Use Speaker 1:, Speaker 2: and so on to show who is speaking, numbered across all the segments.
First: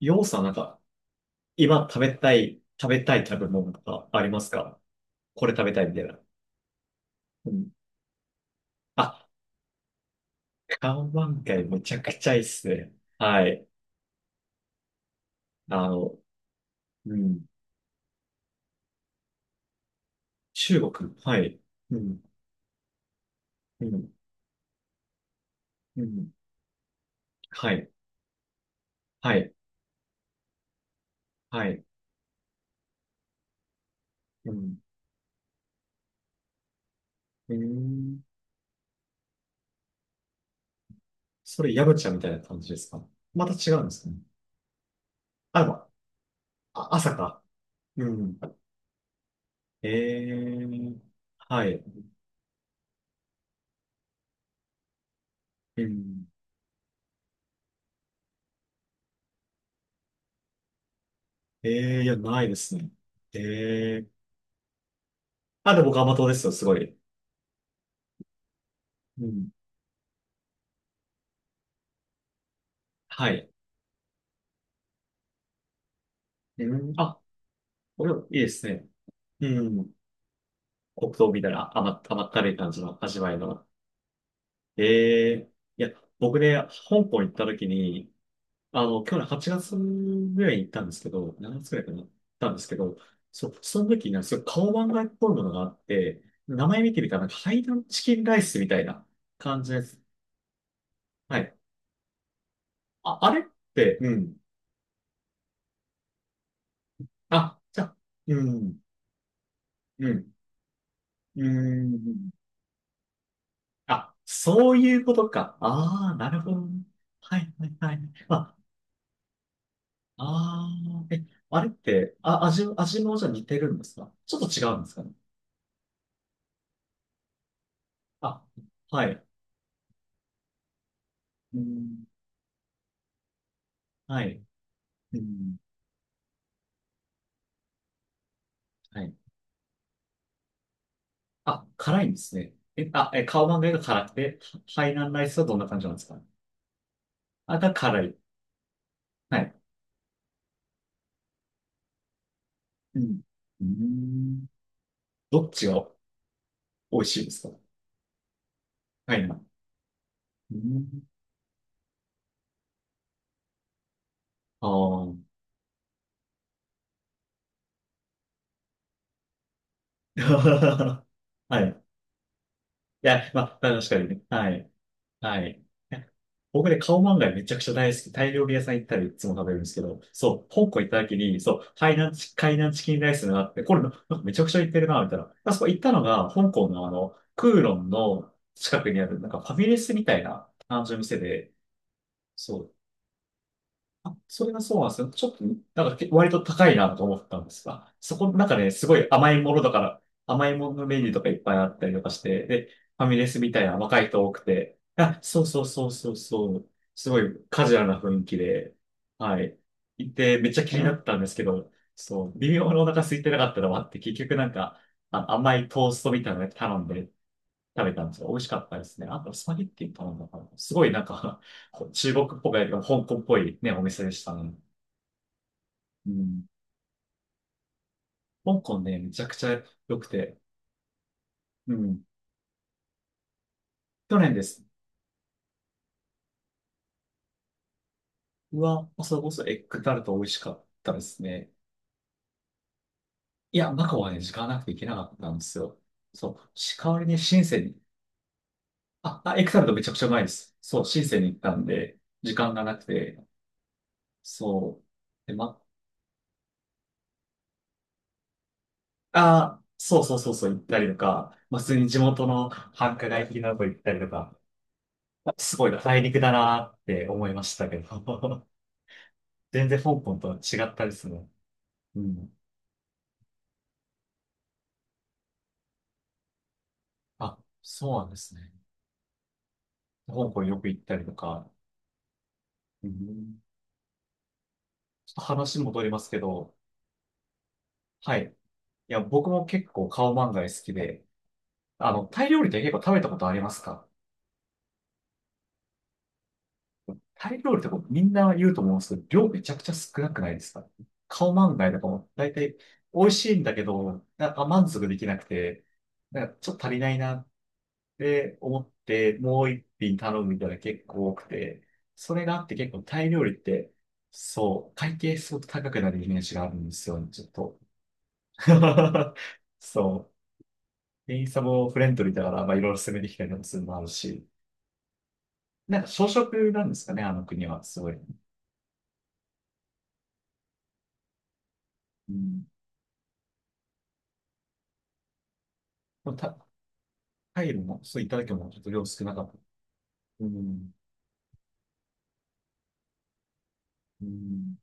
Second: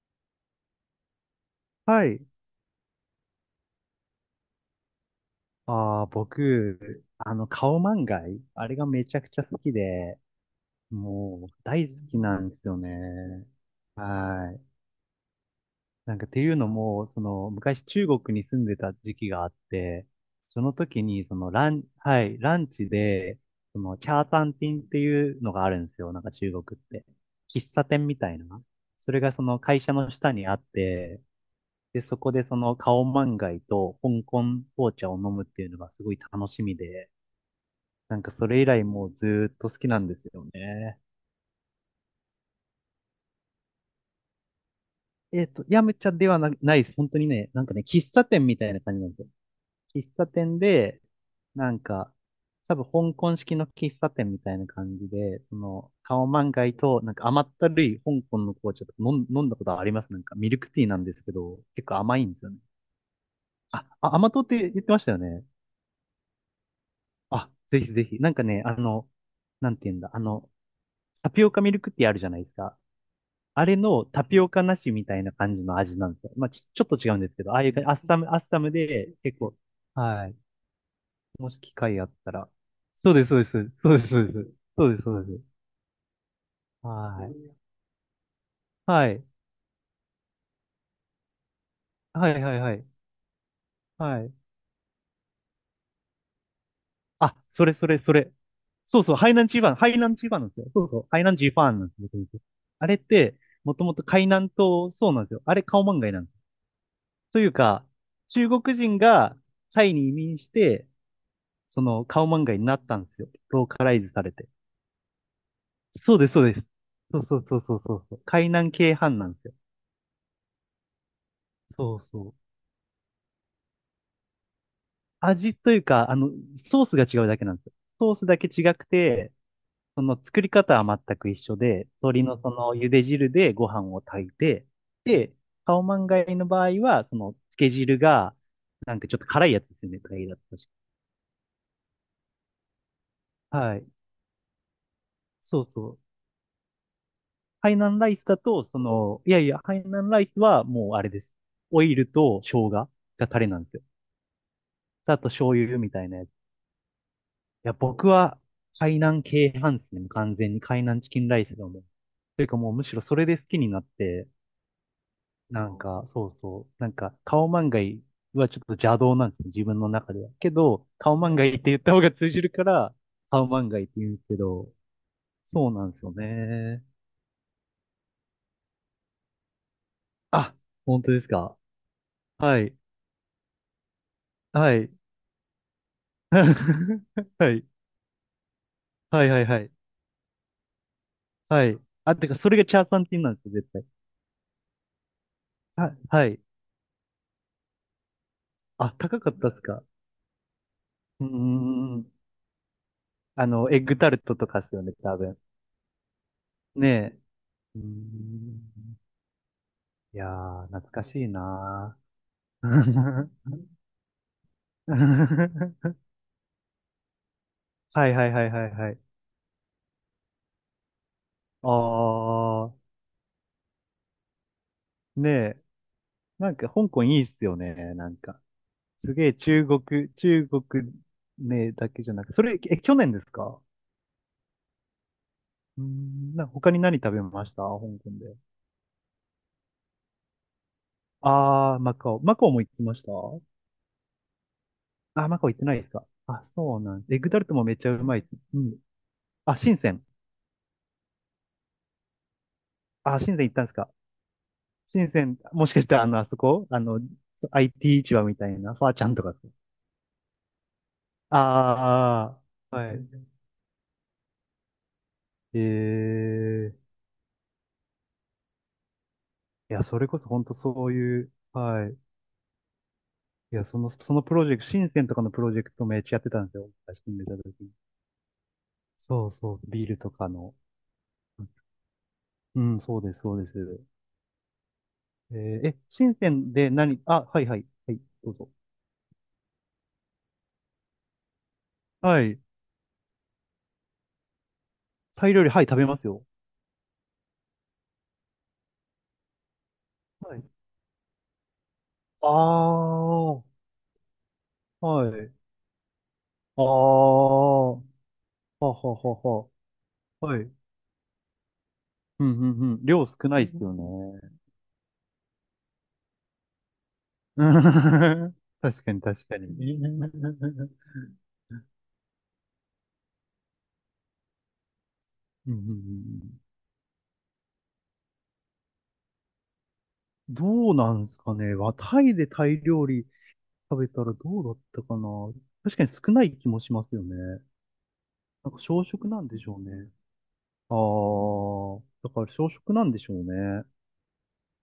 Speaker 1: 要素はなんか、今食
Speaker 2: は
Speaker 1: べ
Speaker 2: い。
Speaker 1: たい、食べたい食べ物とかありますか？これ食べたいみた
Speaker 2: あ
Speaker 1: い
Speaker 2: あ、
Speaker 1: な。
Speaker 2: 僕、
Speaker 1: うん。
Speaker 2: カオマンガイ、あれがめち
Speaker 1: あ、
Speaker 2: ゃくちゃ好きで、
Speaker 1: カオマン
Speaker 2: も
Speaker 1: ガ
Speaker 2: う
Speaker 1: イめ
Speaker 2: 大
Speaker 1: ちゃ
Speaker 2: 好
Speaker 1: く
Speaker 2: き
Speaker 1: ちゃい
Speaker 2: な
Speaker 1: いっ
Speaker 2: んで
Speaker 1: す
Speaker 2: すよ
Speaker 1: ね。は
Speaker 2: ね。
Speaker 1: い。
Speaker 2: はい。
Speaker 1: あ
Speaker 2: な
Speaker 1: の、
Speaker 2: んかっていうのも、
Speaker 1: う
Speaker 2: そ
Speaker 1: ん。
Speaker 2: の、昔中国に住んでた時期があって、その
Speaker 1: 中
Speaker 2: 時
Speaker 1: 国。
Speaker 2: に、そ
Speaker 1: は
Speaker 2: の、
Speaker 1: い。う
Speaker 2: は
Speaker 1: ん。
Speaker 2: い、ランチで、そ
Speaker 1: う
Speaker 2: の、チ
Speaker 1: ん。
Speaker 2: ャータンティンっていうのがあるんです
Speaker 1: う
Speaker 2: よ。なん
Speaker 1: ん。
Speaker 2: か中国って。
Speaker 1: は
Speaker 2: 喫茶
Speaker 1: い。
Speaker 2: 店みたいな。それが
Speaker 1: は
Speaker 2: そ
Speaker 1: い。
Speaker 2: の会社の下にあって、
Speaker 1: はい。
Speaker 2: で、そこでそのカオマンガイと香港
Speaker 1: うん。
Speaker 2: 紅茶を飲むっていうのがすごい楽しみで、
Speaker 1: うー
Speaker 2: な
Speaker 1: ん。
Speaker 2: んかそれ以来もうずーっと好きなんですよね。
Speaker 1: それ、ヤムチャみたいな感じですか？また違うんですかね。あ、で
Speaker 2: ヤ
Speaker 1: も
Speaker 2: ムチャではないで
Speaker 1: あ、
Speaker 2: す。本
Speaker 1: 朝
Speaker 2: 当に
Speaker 1: か。
Speaker 2: ね、なんかね、
Speaker 1: う
Speaker 2: 喫茶
Speaker 1: ん。
Speaker 2: 店みたいな感じなんですよ。喫茶
Speaker 1: ええ
Speaker 2: 店
Speaker 1: ー。
Speaker 2: で、
Speaker 1: は
Speaker 2: なん
Speaker 1: い。
Speaker 2: か、多分香港式の喫茶店みたいな感じで、そ
Speaker 1: う
Speaker 2: の、カ
Speaker 1: ん。
Speaker 2: オマンガイと、なんか甘ったるい香港の紅茶とか飲んだことありますなんかミルクティーなんですけど、結構
Speaker 1: ええー、いや、
Speaker 2: 甘いんで
Speaker 1: な
Speaker 2: す
Speaker 1: い
Speaker 2: よ
Speaker 1: で
Speaker 2: ね。
Speaker 1: すね。ええ
Speaker 2: 甘党って言ってましたよね。
Speaker 1: あ、でも僕甘党ですよ、すごい。
Speaker 2: あ、ぜひぜひ。なんかね、
Speaker 1: うん。
Speaker 2: なんて言うんだ、タピオカミルクティーあるじゃないですか。
Speaker 1: はい。
Speaker 2: あれのタピオカなしみたいな感じの味なんですよ。まあ、ち、
Speaker 1: う
Speaker 2: ちょっ
Speaker 1: ん。
Speaker 2: と違う
Speaker 1: あ、
Speaker 2: んですけど、ああいう感じ、アッ
Speaker 1: これ
Speaker 2: サム、ア
Speaker 1: いい
Speaker 2: ッ
Speaker 1: で
Speaker 2: サ
Speaker 1: す
Speaker 2: ム
Speaker 1: ね。
Speaker 2: で、結
Speaker 1: う
Speaker 2: 構、
Speaker 1: ん。
Speaker 2: はい。
Speaker 1: 黒糖みた
Speaker 2: も
Speaker 1: い
Speaker 2: し
Speaker 1: な
Speaker 2: 機会あっ
Speaker 1: 甘っ
Speaker 2: た
Speaker 1: た
Speaker 2: ら。
Speaker 1: るい感じの
Speaker 2: そう
Speaker 1: 味
Speaker 2: です、
Speaker 1: わい
Speaker 2: そうで
Speaker 1: の。
Speaker 2: す。そうです、そうです。そうです、そう
Speaker 1: え
Speaker 2: です。
Speaker 1: えいや、僕ね、香港行
Speaker 2: は
Speaker 1: った
Speaker 2: い。
Speaker 1: 時に、あの、
Speaker 2: は
Speaker 1: 去
Speaker 2: い。
Speaker 1: 年8月ぐらいに行ったんですけど、7月ぐらいかな、行っ
Speaker 2: はい、は
Speaker 1: たん
Speaker 2: い、
Speaker 1: です
Speaker 2: は
Speaker 1: け
Speaker 2: い。
Speaker 1: ど、その時に
Speaker 2: は
Speaker 1: ね、
Speaker 2: い。
Speaker 1: すごい顔漫画っぽいものがあって、名前見てみたら、なん
Speaker 2: あ、
Speaker 1: かハイ
Speaker 2: そ
Speaker 1: ダ
Speaker 2: れ、
Speaker 1: ン
Speaker 2: それ、
Speaker 1: チ
Speaker 2: そ
Speaker 1: キン
Speaker 2: れ。
Speaker 1: ライスみたい
Speaker 2: そう
Speaker 1: な
Speaker 2: そう、ハイナンチー
Speaker 1: 感
Speaker 2: ファ
Speaker 1: じ
Speaker 2: ン、
Speaker 1: で
Speaker 2: ハイ
Speaker 1: す。
Speaker 2: ナンチーファンなんですよ。そうそう、ハイナン
Speaker 1: は
Speaker 2: チー
Speaker 1: い。
Speaker 2: ファンなんですよ。僕あれっ
Speaker 1: あ、あ
Speaker 2: て、
Speaker 1: れっ
Speaker 2: もとも
Speaker 1: て、
Speaker 2: と
Speaker 1: う
Speaker 2: 海
Speaker 1: ん。
Speaker 2: 南島、そうなんですよ。あれ、カオマンガイなんです。という
Speaker 1: あ、じゃ
Speaker 2: か、
Speaker 1: あ、う
Speaker 2: 中国
Speaker 1: ん、
Speaker 2: 人がタイ
Speaker 1: う
Speaker 2: に移
Speaker 1: ん、
Speaker 2: 民して、
Speaker 1: う
Speaker 2: その顔
Speaker 1: ん。
Speaker 2: 漫画になったんですよ。ローカライズ
Speaker 1: あ、
Speaker 2: されて。
Speaker 1: そういうことか。ああ、
Speaker 2: そうで
Speaker 1: な
Speaker 2: す、
Speaker 1: る
Speaker 2: そう
Speaker 1: ほ
Speaker 2: で
Speaker 1: ど。
Speaker 2: す。そうそ
Speaker 1: は
Speaker 2: う
Speaker 1: い
Speaker 2: そう
Speaker 1: は
Speaker 2: そ
Speaker 1: い
Speaker 2: う
Speaker 1: は
Speaker 2: そ
Speaker 1: い。
Speaker 2: うそう。海
Speaker 1: あ、
Speaker 2: 南系飯なんですよ。
Speaker 1: ああ、え、あれっ
Speaker 2: そう
Speaker 1: て、
Speaker 2: そう。
Speaker 1: あ、味もじゃあ似てるんですか？ちょっと違うんですかね。
Speaker 2: 味というか、あの、ソースが違うだけなんですよ。ソースだ
Speaker 1: あ、
Speaker 2: け違く
Speaker 1: はい。
Speaker 2: て、その作り方は全く一緒
Speaker 1: う
Speaker 2: で、
Speaker 1: ん、
Speaker 2: 鶏のその茹で汁でご飯を
Speaker 1: は
Speaker 2: 炊い
Speaker 1: い。
Speaker 2: て、
Speaker 1: う
Speaker 2: で、
Speaker 1: ん、
Speaker 2: カオマンガイの場合は、その漬け汁が、なん
Speaker 1: は
Speaker 2: か
Speaker 1: い。
Speaker 2: ちょっと辛いやつですよね、タイだったし。
Speaker 1: あ、辛いんですね。え、あ、え、カオマンガイ
Speaker 2: は
Speaker 1: が
Speaker 2: い。
Speaker 1: 辛くて、ハイナンライスはどん
Speaker 2: そ
Speaker 1: な
Speaker 2: う
Speaker 1: 感じ
Speaker 2: そ
Speaker 1: なん
Speaker 2: う。
Speaker 1: ですか？あ、
Speaker 2: ハ
Speaker 1: が
Speaker 2: イナン
Speaker 1: 辛
Speaker 2: ライ
Speaker 1: い。
Speaker 2: スだと、その、い
Speaker 1: は
Speaker 2: やい
Speaker 1: い。
Speaker 2: や、ハイナンライスはもうあれです。オイルと生姜が
Speaker 1: うん。
Speaker 2: タレな
Speaker 1: う
Speaker 2: ん
Speaker 1: ー
Speaker 2: ですよ。
Speaker 1: ん。
Speaker 2: あと
Speaker 1: どっ
Speaker 2: 醤
Speaker 1: ち
Speaker 2: 油
Speaker 1: が
Speaker 2: みたいなやつ。い
Speaker 1: 美味しいですか？
Speaker 2: や、僕は、海
Speaker 1: は
Speaker 2: 南
Speaker 1: い、
Speaker 2: 系派ですね。もう完全
Speaker 1: う
Speaker 2: に海南
Speaker 1: ん。
Speaker 2: チキンライスだもん。というかもうむしろそれで好きになって、
Speaker 1: あ
Speaker 2: なんか、そうそう、なんか、カオマンガイはちょっと邪道なんですね、自分の中では。けど、カオマンガイっ
Speaker 1: あ。は
Speaker 2: て
Speaker 1: い。
Speaker 2: 言っ
Speaker 1: い
Speaker 2: た方が通じるから、
Speaker 1: や、ま
Speaker 2: カオ
Speaker 1: あ、
Speaker 2: マンガイっ
Speaker 1: 確
Speaker 2: て
Speaker 1: かに
Speaker 2: 言うん
Speaker 1: ね。
Speaker 2: ですけ
Speaker 1: は
Speaker 2: ど、
Speaker 1: い。はい。
Speaker 2: そうなんですよ
Speaker 1: 僕ね、
Speaker 2: ね。
Speaker 1: カオマンガイめちゃくちゃ大好き。タイ料理屋さん行ったらいつも食べるんですけど、そう、
Speaker 2: あ、
Speaker 1: 香港行った
Speaker 2: 本当
Speaker 1: 時
Speaker 2: です
Speaker 1: に、そ
Speaker 2: か。
Speaker 1: う、海
Speaker 2: は
Speaker 1: 南
Speaker 2: い。
Speaker 1: チキンライスがあって、これ、なんかめちゃくちゃ行っ
Speaker 2: は
Speaker 1: てる
Speaker 2: い。
Speaker 1: な、みたいな。あそこ行ったのが、香港のあの、ク
Speaker 2: は
Speaker 1: ー
Speaker 2: い。
Speaker 1: ロンの近くにある、
Speaker 2: は
Speaker 1: なん
Speaker 2: い
Speaker 1: か
Speaker 2: は
Speaker 1: フ
Speaker 2: い
Speaker 1: ァ
Speaker 2: は
Speaker 1: ミ
Speaker 2: い。
Speaker 1: レスみたいな感じの店で、
Speaker 2: はい。あ、てか、それ
Speaker 1: そ
Speaker 2: が
Speaker 1: う、
Speaker 2: チャーサンティンなんですよ、絶対。
Speaker 1: あ、それがそうなんですよ。ちょっと、なん
Speaker 2: は、
Speaker 1: かけ
Speaker 2: は
Speaker 1: 割
Speaker 2: い。
Speaker 1: と高いなと思ったんですが、そこの中で、ねす
Speaker 2: あ、
Speaker 1: ごい
Speaker 2: 高か
Speaker 1: 甘
Speaker 2: っ
Speaker 1: い
Speaker 2: た
Speaker 1: も
Speaker 2: っ
Speaker 1: の
Speaker 2: す
Speaker 1: だか
Speaker 2: か？
Speaker 1: ら、甘いものメニューと
Speaker 2: う
Speaker 1: か
Speaker 2: ー
Speaker 1: いっぱいあったりとか
Speaker 2: ん。
Speaker 1: して、で、ファミレス
Speaker 2: あ
Speaker 1: みたい
Speaker 2: の、
Speaker 1: な
Speaker 2: エッグ
Speaker 1: 若い
Speaker 2: タル
Speaker 1: 人多
Speaker 2: ト
Speaker 1: く
Speaker 2: とかっす
Speaker 1: て、
Speaker 2: よね、多
Speaker 1: あ、
Speaker 2: 分。
Speaker 1: そうそうそうそうそう、
Speaker 2: ね
Speaker 1: す
Speaker 2: え。
Speaker 1: ごいカジュ
Speaker 2: う
Speaker 1: ア
Speaker 2: ー
Speaker 1: ルな雰囲気で、
Speaker 2: ん。
Speaker 1: はい。行っ
Speaker 2: いや
Speaker 1: て、めっち
Speaker 2: ー、
Speaker 1: ゃ気に
Speaker 2: 懐
Speaker 1: なっ
Speaker 2: か
Speaker 1: たん
Speaker 2: し
Speaker 1: で
Speaker 2: い
Speaker 1: すけど、
Speaker 2: な
Speaker 1: そう、微妙にお腹空いてな
Speaker 2: ー。
Speaker 1: かったのもあって、結局なんか、あ、甘いトー ストみたいなの頼んで、食べた
Speaker 2: は
Speaker 1: ん
Speaker 2: い
Speaker 1: です
Speaker 2: は
Speaker 1: よ。
Speaker 2: い
Speaker 1: 美味
Speaker 2: は
Speaker 1: し
Speaker 2: い
Speaker 1: か
Speaker 2: は
Speaker 1: っ
Speaker 2: い
Speaker 1: たで
Speaker 2: はい。
Speaker 1: すね。あと、スパゲッティ頼んだから、すごいなんか こう中
Speaker 2: あ
Speaker 1: 国っぽく香
Speaker 2: ー、
Speaker 1: 港っぽいね、お店でしたね。
Speaker 2: ねえ。
Speaker 1: うん。
Speaker 2: なんか、香港いいっすよね、なんか。
Speaker 1: 香港ね、め
Speaker 2: す
Speaker 1: ちゃ
Speaker 2: げ
Speaker 1: く
Speaker 2: え
Speaker 1: ちゃ
Speaker 2: 中
Speaker 1: 良く
Speaker 2: 国、
Speaker 1: て。
Speaker 2: 中国ね
Speaker 1: う
Speaker 2: だ
Speaker 1: ん。
Speaker 2: けじゃなく、それ、え、去年ですか？
Speaker 1: 去年です。
Speaker 2: うん、なんか他に何食べました香港で。
Speaker 1: うわ、それこそエッグタルト美味しかったですね。
Speaker 2: あー、マカオ。マカオも行きました？
Speaker 1: いや、マカオはね、時間なくて行けなかっ
Speaker 2: あー、
Speaker 1: たん
Speaker 2: マ
Speaker 1: で
Speaker 2: カオ行
Speaker 1: す
Speaker 2: ってな
Speaker 1: よ。
Speaker 2: いですか？
Speaker 1: そ
Speaker 2: あ、
Speaker 1: う。し、
Speaker 2: そう
Speaker 1: 代
Speaker 2: な
Speaker 1: わ
Speaker 2: ん
Speaker 1: り
Speaker 2: です。
Speaker 1: に
Speaker 2: エッグタ
Speaker 1: 深
Speaker 2: ルト
Speaker 1: セ
Speaker 2: も
Speaker 1: ン
Speaker 2: めっ
Speaker 1: に。
Speaker 2: ちゃうまいです。うん。
Speaker 1: あ、あ、エッグ
Speaker 2: あ、
Speaker 1: タルト
Speaker 2: 深
Speaker 1: めち
Speaker 2: セ
Speaker 1: ゃくち
Speaker 2: ン。
Speaker 1: ゃうまいです。そう、深センに行ったんで、時間がなく
Speaker 2: あ、
Speaker 1: て。
Speaker 2: 深セン行ったんですか？
Speaker 1: そ
Speaker 2: 深セ
Speaker 1: う。で、
Speaker 2: ン、
Speaker 1: マ
Speaker 2: もしかしてあの、あそこあの、IT 市場みたいな、ファーちゃんとか。
Speaker 1: あ、そうそうそうそう行ったりとか、まあ、普通に地元
Speaker 2: あ
Speaker 1: の
Speaker 2: あ、は
Speaker 1: 繁華
Speaker 2: い。
Speaker 1: 街的なとこ行ったりとか、す
Speaker 2: え
Speaker 1: ごいな大陸だな
Speaker 2: え、
Speaker 1: って思いましたけど、全
Speaker 2: い
Speaker 1: 然
Speaker 2: や、
Speaker 1: 香
Speaker 2: それ
Speaker 1: 港
Speaker 2: こ
Speaker 1: と
Speaker 2: そ
Speaker 1: は
Speaker 2: 本当
Speaker 1: 違った
Speaker 2: そ
Speaker 1: で
Speaker 2: う
Speaker 1: す
Speaker 2: い
Speaker 1: ね。
Speaker 2: う、はい。
Speaker 1: うん。
Speaker 2: いや、その、そのプロジェクト、深センとかのプロジェクトめっちゃやってたんですよ。私住んた
Speaker 1: あ、
Speaker 2: 時に。
Speaker 1: そうなんですね。
Speaker 2: そうそう、ビールと
Speaker 1: 香
Speaker 2: か
Speaker 1: 港
Speaker 2: の。
Speaker 1: よく行ったりとか、
Speaker 2: うん、
Speaker 1: う
Speaker 2: そうです、そ
Speaker 1: ん、
Speaker 2: うです。
Speaker 1: ちょっと
Speaker 2: え
Speaker 1: 話
Speaker 2: ーえ、
Speaker 1: 戻ります
Speaker 2: 深
Speaker 1: け
Speaker 2: セン
Speaker 1: ど、
Speaker 2: で何、あ、はいはい、はい、
Speaker 1: はい。い
Speaker 2: どうぞ。
Speaker 1: や、僕も結構カオマンガイ好きで、あの、
Speaker 2: は
Speaker 1: タイ
Speaker 2: い。
Speaker 1: 料理って結構食べたことありますか？
Speaker 2: タイ料理、はい、食べますよ。
Speaker 1: タイ料理ってこうみんな言うと思うんですけど、量めちゃくちゃ少なくない
Speaker 2: は
Speaker 1: で
Speaker 2: い。
Speaker 1: すか？顔満画とかも
Speaker 2: あ
Speaker 1: 大体美味
Speaker 2: あ、
Speaker 1: しいん
Speaker 2: は
Speaker 1: だけど、なんか満足できな
Speaker 2: い。
Speaker 1: くて、なんかちょっ
Speaker 2: あ
Speaker 1: と足りない
Speaker 2: あ、
Speaker 1: なって思っ
Speaker 2: ははは
Speaker 1: て、も
Speaker 2: は。
Speaker 1: う一品頼む
Speaker 2: は
Speaker 1: みたい
Speaker 2: い。
Speaker 1: な結構多くて、それ
Speaker 2: う
Speaker 1: が
Speaker 2: ん
Speaker 1: あ
Speaker 2: う
Speaker 1: って
Speaker 2: ん
Speaker 1: 結
Speaker 2: う
Speaker 1: 構
Speaker 2: ん。
Speaker 1: タ
Speaker 2: 量
Speaker 1: イ
Speaker 2: 少
Speaker 1: 料理っ
Speaker 2: ないです
Speaker 1: て、
Speaker 2: よね。うん。
Speaker 1: そう、会計すごく高くなるイメージがあるんですよね、ちょっと。
Speaker 2: 確かに、確かに。う
Speaker 1: そ
Speaker 2: ん
Speaker 1: う。
Speaker 2: うん
Speaker 1: 店員さんもフレンドリーだから、まあいろいろ攻めてきたりもするのもあるし、
Speaker 2: うんう
Speaker 1: なんか小
Speaker 2: ん。
Speaker 1: 食なんですかね、あの国は、すごい。
Speaker 2: どうなんですかね。わタ
Speaker 1: う
Speaker 2: イで
Speaker 1: ん
Speaker 2: タイ料理食べたらどうだったかな。確かに少ない気もしますよね。
Speaker 1: タイル
Speaker 2: な
Speaker 1: も、そういっただけも
Speaker 2: ん
Speaker 1: ち
Speaker 2: か
Speaker 1: ょっと
Speaker 2: 小
Speaker 1: 量少
Speaker 2: 食
Speaker 1: な
Speaker 2: な
Speaker 1: か
Speaker 2: ん
Speaker 1: った。
Speaker 2: でしょうね。
Speaker 1: うん。
Speaker 2: ああ、だから小食なんでしょうね。
Speaker 1: うん。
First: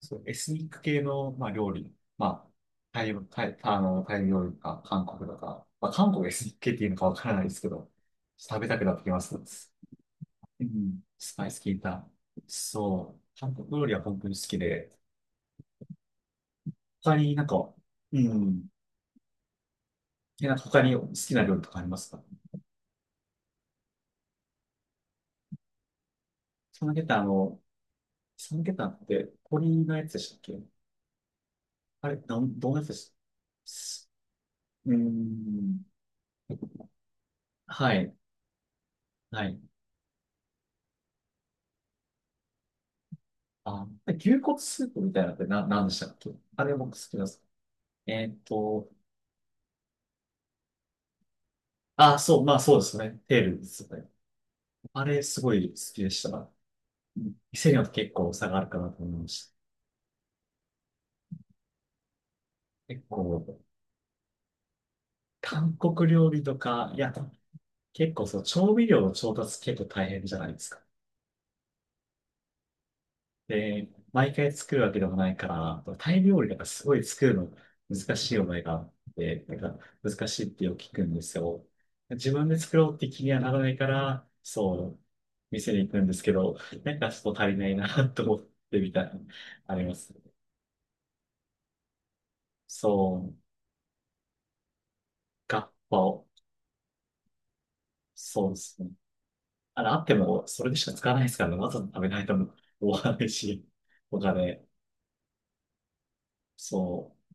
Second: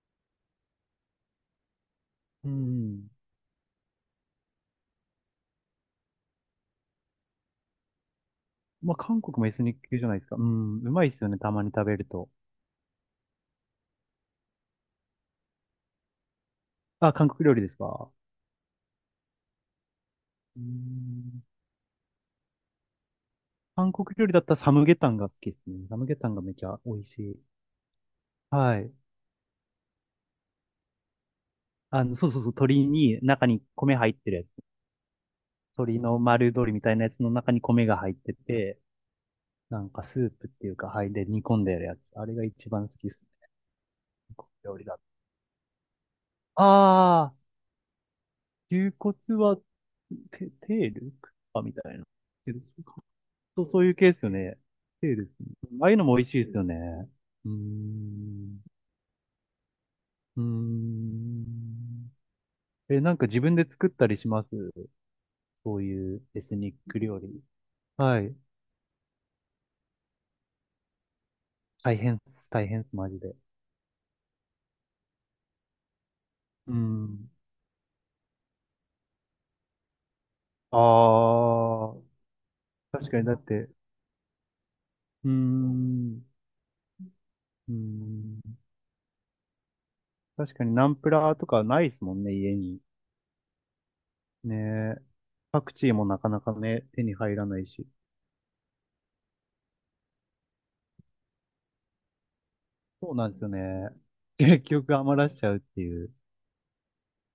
Speaker 1: そう、エスニック系の、まあ、料理。ま
Speaker 2: う
Speaker 1: あ、タ
Speaker 2: ん。
Speaker 1: イ、タイ、あの、タイ料理か、韓国とか、まあ、韓国エスニック系っていうのかわからないですけど、食べたくな
Speaker 2: ま
Speaker 1: っ
Speaker 2: あ、
Speaker 1: てきま
Speaker 2: 韓国
Speaker 1: す。
Speaker 2: もエスニック系じゃないですか。う
Speaker 1: う
Speaker 2: ん。う
Speaker 1: ん。
Speaker 2: まいですよ
Speaker 1: ス
Speaker 2: ね、
Speaker 1: パイ
Speaker 2: た
Speaker 1: ス
Speaker 2: ま
Speaker 1: 効
Speaker 2: に
Speaker 1: い
Speaker 2: 食べる
Speaker 1: た。
Speaker 2: と。
Speaker 1: そう。韓国料理は本当に好きで、
Speaker 2: あ、
Speaker 1: 他
Speaker 2: 韓
Speaker 1: になん
Speaker 2: 国料理で
Speaker 1: か、
Speaker 2: すか？
Speaker 1: うん。え、なん
Speaker 2: う
Speaker 1: か他に好きな
Speaker 2: ん。
Speaker 1: 料理とかありますか？
Speaker 2: 韓国料理だったらサムゲタンが好きですね。サムゲタンがめちゃ
Speaker 1: サム
Speaker 2: 美
Speaker 1: ゲ
Speaker 2: 味
Speaker 1: タ
Speaker 2: し
Speaker 1: ン、あ
Speaker 2: い。
Speaker 1: の、サムゲ
Speaker 2: は
Speaker 1: タン
Speaker 2: い。
Speaker 1: って鳥のやつでしたっけ？
Speaker 2: あ
Speaker 1: あれ、
Speaker 2: の、そうそうそう、
Speaker 1: どんなや
Speaker 2: 鶏
Speaker 1: つでした
Speaker 2: に中に米
Speaker 1: す
Speaker 2: 入ってるやつ。
Speaker 1: うーん。
Speaker 2: 鶏の丸鶏みたいなやつの中に米
Speaker 1: は
Speaker 2: が入
Speaker 1: い。
Speaker 2: ってて、
Speaker 1: はい。
Speaker 2: なんかスープっていうか、はい、で煮込んでやるやつ。あれが一番好きですね。
Speaker 1: あ、
Speaker 2: 韓
Speaker 1: 牛
Speaker 2: 国
Speaker 1: 骨
Speaker 2: 料理
Speaker 1: スー
Speaker 2: だ
Speaker 1: プ
Speaker 2: と。
Speaker 1: みたいなのって何でしたっけ？あれ僕好きで
Speaker 2: ああ。
Speaker 1: す。えーっと、
Speaker 2: 牛骨は、テール、あ、みたいな。
Speaker 1: あ、そう、
Speaker 2: テ
Speaker 1: ま
Speaker 2: ー
Speaker 1: あ
Speaker 2: ルそ
Speaker 1: そうで
Speaker 2: うか、
Speaker 1: すね。テール
Speaker 2: そ
Speaker 1: で
Speaker 2: う、そう
Speaker 1: す
Speaker 2: いう系
Speaker 1: ね。
Speaker 2: ですよね。
Speaker 1: あ
Speaker 2: テー
Speaker 1: れ
Speaker 2: ルです
Speaker 1: す
Speaker 2: ね。
Speaker 1: ごい好
Speaker 2: ああいう
Speaker 1: き
Speaker 2: の
Speaker 1: で
Speaker 2: も
Speaker 1: し
Speaker 2: 美味しい
Speaker 1: た。
Speaker 2: ですよね。うー
Speaker 1: 店によって結構差が
Speaker 2: ん。
Speaker 1: あるかなと思いまし
Speaker 2: うーん。
Speaker 1: た。
Speaker 2: え、
Speaker 1: 結
Speaker 2: なんか自
Speaker 1: 構、
Speaker 2: 分で作ったりします？
Speaker 1: 韓
Speaker 2: そう
Speaker 1: 国
Speaker 2: いう
Speaker 1: 料
Speaker 2: エ
Speaker 1: 理と
Speaker 2: スニッ
Speaker 1: か、い
Speaker 2: ク
Speaker 1: や、
Speaker 2: 料理。
Speaker 1: 結
Speaker 2: は
Speaker 1: 構
Speaker 2: い。
Speaker 1: そう、調味料の調達結構大変じゃないですか？
Speaker 2: 大変っす、大変っす、マジで。
Speaker 1: で、毎回作るわけでもないから、タイ料理とか
Speaker 2: う
Speaker 1: すごい作
Speaker 2: ん。
Speaker 1: るの難しいおいがあって、なんか難しいってよく聞くんです
Speaker 2: あ
Speaker 1: よ。
Speaker 2: あ、
Speaker 1: 自分で作ろうって
Speaker 2: 確か
Speaker 1: 気
Speaker 2: に
Speaker 1: に
Speaker 2: だ
Speaker 1: は
Speaker 2: っ
Speaker 1: ならな
Speaker 2: て、
Speaker 1: いから、そう、
Speaker 2: うー
Speaker 1: 店に行くんです
Speaker 2: ん、
Speaker 1: けど、なんかちょっと足りな
Speaker 2: う
Speaker 1: い
Speaker 2: ー
Speaker 1: なと
Speaker 2: ん、
Speaker 1: 思ってみたいな、あります。
Speaker 2: 確かにナンプラーとかないですもんね、家に。
Speaker 1: そう、
Speaker 2: ねえ。
Speaker 1: ガ
Speaker 2: パ
Speaker 1: ッ
Speaker 2: クチー
Speaker 1: パ
Speaker 2: もな
Speaker 1: を、
Speaker 2: かなかね、手に入らないし。
Speaker 1: そうですね。あれ、あっても、それでしか使わないですからね。わざわざ食べないとも終わ
Speaker 2: そう
Speaker 1: らな
Speaker 2: な
Speaker 1: い
Speaker 2: んですよ
Speaker 1: し、
Speaker 2: ね。
Speaker 1: お
Speaker 2: 結
Speaker 1: 金、
Speaker 2: 局余らしちゃうっていう。
Speaker 1: そう、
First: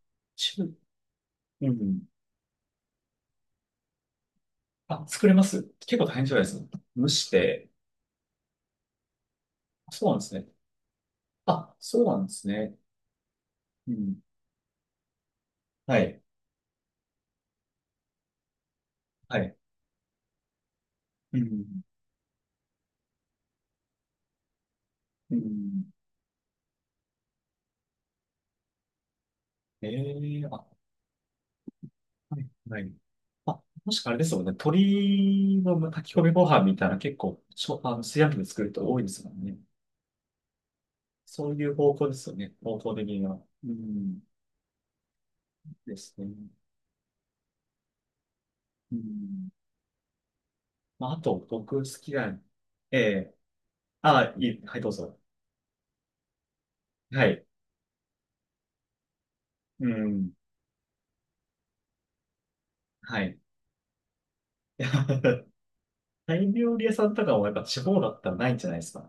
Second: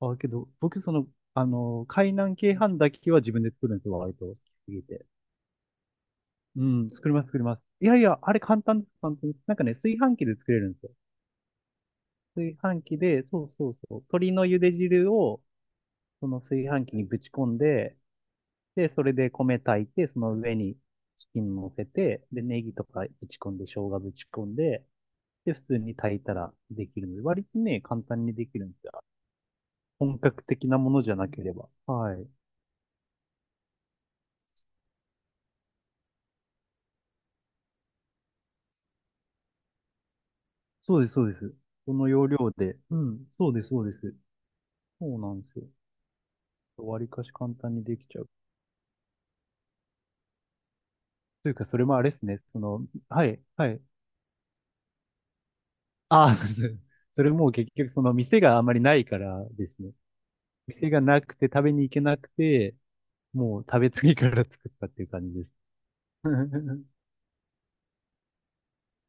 Speaker 2: あ、けど、
Speaker 1: 中、
Speaker 2: 僕その、あ
Speaker 1: う
Speaker 2: の、
Speaker 1: ん。
Speaker 2: 海南鶏飯だけは自分で作るんですよ、割と。好きすぎ
Speaker 1: あ、
Speaker 2: て。
Speaker 1: 作れます結構大変じゃないです
Speaker 2: う
Speaker 1: か？
Speaker 2: ん、
Speaker 1: 蒸
Speaker 2: 作ります、
Speaker 1: し
Speaker 2: 作ります。
Speaker 1: て、
Speaker 2: いやいや、あれ簡単です、簡単です。なんかね、炊
Speaker 1: そうな
Speaker 2: 飯
Speaker 1: んで
Speaker 2: 器
Speaker 1: す
Speaker 2: で
Speaker 1: ね。
Speaker 2: 作れるんですよ。
Speaker 1: あ、そうなんです
Speaker 2: 炊
Speaker 1: ね。
Speaker 2: 飯器で、そうそう
Speaker 1: う
Speaker 2: そう。
Speaker 1: ん。
Speaker 2: 鶏の茹で汁を、
Speaker 1: はい。
Speaker 2: その炊飯器にぶち込んで、で、それで
Speaker 1: はい。
Speaker 2: 米炊いて、その上にチ
Speaker 1: う
Speaker 2: キン乗
Speaker 1: ん。
Speaker 2: せて、で、ネギとかぶち込んで、生姜ぶち込んで、
Speaker 1: う
Speaker 2: で、普通
Speaker 1: ん。
Speaker 2: に炊いたらできるので、割とね、簡単にできるんですよ。
Speaker 1: え
Speaker 2: 本格
Speaker 1: えあ、
Speaker 2: 的なものじゃなければ。はい。
Speaker 1: はい。はい。あ、もしかあれですよね。鶏の炊き込みご飯みたいな結構、しょ、あの、炊飯器で作る人多いですもんね。
Speaker 2: そうです、そうで
Speaker 1: そう
Speaker 2: す。
Speaker 1: いう方
Speaker 2: こ
Speaker 1: 向
Speaker 2: の
Speaker 1: で
Speaker 2: 要
Speaker 1: すよ
Speaker 2: 領
Speaker 1: ね。
Speaker 2: で。
Speaker 1: 方向
Speaker 2: う
Speaker 1: 的に
Speaker 2: ん、
Speaker 1: は。
Speaker 2: そうで
Speaker 1: う
Speaker 2: す、そうです。
Speaker 1: ん。
Speaker 2: そうなんですよ。
Speaker 1: ですね。
Speaker 2: 割かし簡単にできちゃう。
Speaker 1: うん。まあ、あと、
Speaker 2: というか、
Speaker 1: 僕
Speaker 2: そ
Speaker 1: 好
Speaker 2: れもあれ
Speaker 1: き
Speaker 2: です
Speaker 1: な、
Speaker 2: ね。その、
Speaker 1: え
Speaker 2: は
Speaker 1: え
Speaker 2: い、はい。
Speaker 1: あ、いい。はい、どうぞ。
Speaker 2: ああ、そうです。そ
Speaker 1: は
Speaker 2: れ
Speaker 1: い。
Speaker 2: も結局、その店があまりないからです
Speaker 1: う
Speaker 2: ね。
Speaker 1: ん。
Speaker 2: 店がなくて食べに行けなくて、
Speaker 1: はい。
Speaker 2: もう食べたいから作ったっていう感じ です。
Speaker 1: タイ料理 屋さんとかもやっぱ地方だったらないんじゃないですか？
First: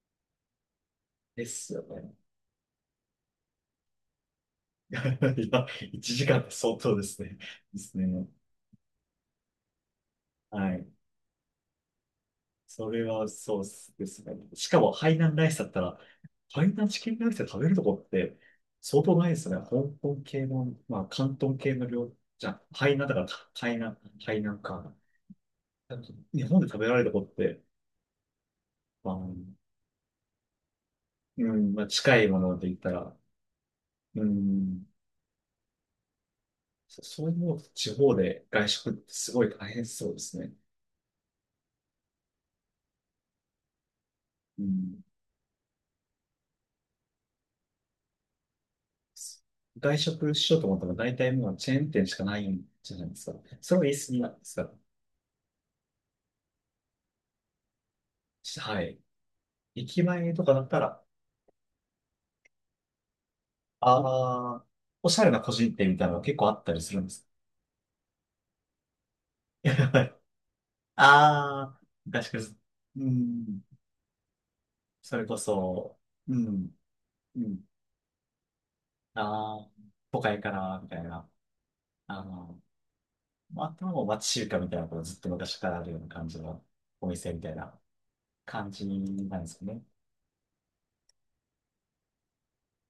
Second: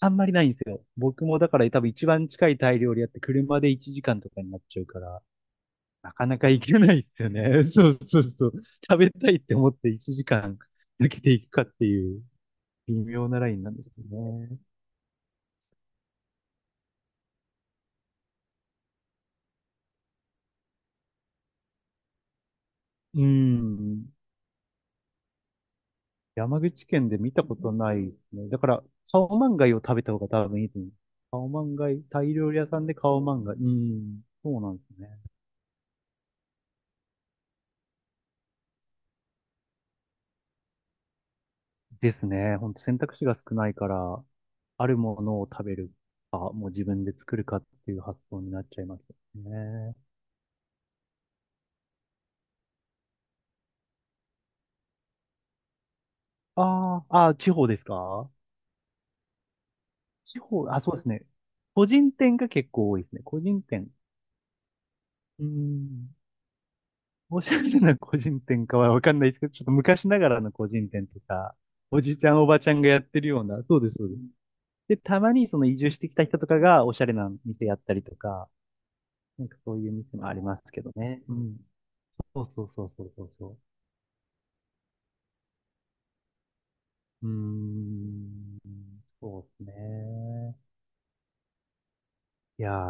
Speaker 2: あんまりないんですよ。僕も
Speaker 1: で
Speaker 2: だから
Speaker 1: す
Speaker 2: 多
Speaker 1: よ
Speaker 2: 分一
Speaker 1: ね。
Speaker 2: 番近いタイ料理やって車で1時間とかになっちゃう
Speaker 1: い
Speaker 2: から、
Speaker 1: や、
Speaker 2: な
Speaker 1: 1
Speaker 2: か
Speaker 1: 時
Speaker 2: な
Speaker 1: 間っ
Speaker 2: か
Speaker 1: て
Speaker 2: 行け
Speaker 1: 相
Speaker 2: な
Speaker 1: 当で
Speaker 2: いで
Speaker 1: す
Speaker 2: すよ
Speaker 1: ね。
Speaker 2: ね。
Speaker 1: で
Speaker 2: そう
Speaker 1: す
Speaker 2: そう
Speaker 1: ね。
Speaker 2: そう。食べたいって思って1時間
Speaker 1: はい。
Speaker 2: 抜けていくかっていう
Speaker 1: そ
Speaker 2: 微
Speaker 1: れは
Speaker 2: 妙なライ
Speaker 1: そ
Speaker 2: ン
Speaker 1: う
Speaker 2: なんです
Speaker 1: ですね。
Speaker 2: よね。
Speaker 1: しかも、ハイナンライスだったら、ハイナンチキンライスで食べるとこって相当ないですよね。香港系の、まあ、広東系の料、じゃあ、ハイナンだか
Speaker 2: う
Speaker 1: ら、ハイナン、
Speaker 2: ん。
Speaker 1: ハイナンか。日本
Speaker 2: 山
Speaker 1: で食
Speaker 2: 口
Speaker 1: べられ
Speaker 2: 県
Speaker 1: る
Speaker 2: で
Speaker 1: とこ
Speaker 2: 見
Speaker 1: っ
Speaker 2: たこ
Speaker 1: て、
Speaker 2: とないですね。だから、
Speaker 1: まあ、
Speaker 2: カオマンガイを食べた方が多分いいと思う。カ
Speaker 1: う
Speaker 2: オマ
Speaker 1: ん、
Speaker 2: ン
Speaker 1: まあ、
Speaker 2: ガイ、
Speaker 1: 近
Speaker 2: タ
Speaker 1: い
Speaker 2: イ
Speaker 1: も
Speaker 2: 料
Speaker 1: の
Speaker 2: 理屋
Speaker 1: で言
Speaker 2: さ
Speaker 1: っ
Speaker 2: ん
Speaker 1: た
Speaker 2: でカ
Speaker 1: ら、
Speaker 2: オマンガイ。うん。
Speaker 1: う
Speaker 2: そうなんで
Speaker 1: ん、
Speaker 2: すね。
Speaker 1: そういうの地方で外食ってすごい大変そうですね。
Speaker 2: ですね。ほんと選択肢が少ないから、
Speaker 1: う
Speaker 2: ある
Speaker 1: ん。
Speaker 2: ものを食べるか、もう自分で作るかっていう発想になっちゃいます
Speaker 1: 外
Speaker 2: ね。
Speaker 1: 食しようと思ったら大体もうチェーン店しかないんじゃないですか？それは言い過ぎなんですが。
Speaker 2: ああ、ああ、地方ですか？
Speaker 1: はい。駅前
Speaker 2: 地
Speaker 1: とかだっ
Speaker 2: 方、
Speaker 1: た
Speaker 2: あ、そう
Speaker 1: ら、
Speaker 2: ですね。個人店が結構多いですね。個人店。
Speaker 1: ああ、おしゃれな
Speaker 2: うー
Speaker 1: 個人店みたい
Speaker 2: ん。
Speaker 1: なのが結構あったりするんです。
Speaker 2: おしゃれな個人店かはわかんないですけど、ちょっと昔ながらの個人 店とか、
Speaker 1: ああ、
Speaker 2: おじい
Speaker 1: 外
Speaker 2: ちゃんお
Speaker 1: 食、
Speaker 2: ばちゃんがやっ
Speaker 1: う
Speaker 2: てるよう
Speaker 1: ん。
Speaker 2: な、そうです、そうです。で、
Speaker 1: そ
Speaker 2: た
Speaker 1: れ
Speaker 2: ま
Speaker 1: こ
Speaker 2: にその移住
Speaker 1: そ、
Speaker 2: してきた
Speaker 1: う
Speaker 2: 人とか
Speaker 1: ん、
Speaker 2: がおしゃれな
Speaker 1: うん。
Speaker 2: 店やったりとか、なんか
Speaker 1: ああ、
Speaker 2: そういう店
Speaker 1: 都
Speaker 2: もあ
Speaker 1: 会
Speaker 2: り
Speaker 1: か
Speaker 2: ます
Speaker 1: ら、
Speaker 2: け
Speaker 1: み
Speaker 2: ど
Speaker 1: たい
Speaker 2: ね。
Speaker 1: な。
Speaker 2: うん。
Speaker 1: あ
Speaker 2: そう
Speaker 1: の、
Speaker 2: そうそうそうそうそ
Speaker 1: まああとはもう町中華みたいなことずっと昔からあるような感じのお
Speaker 2: う。うー
Speaker 1: 店みたいな。
Speaker 2: ん、
Speaker 1: 感じな
Speaker 2: そ
Speaker 1: ん
Speaker 2: う
Speaker 1: で
Speaker 2: で
Speaker 1: す
Speaker 2: す
Speaker 1: よね。
Speaker 2: ね。いやー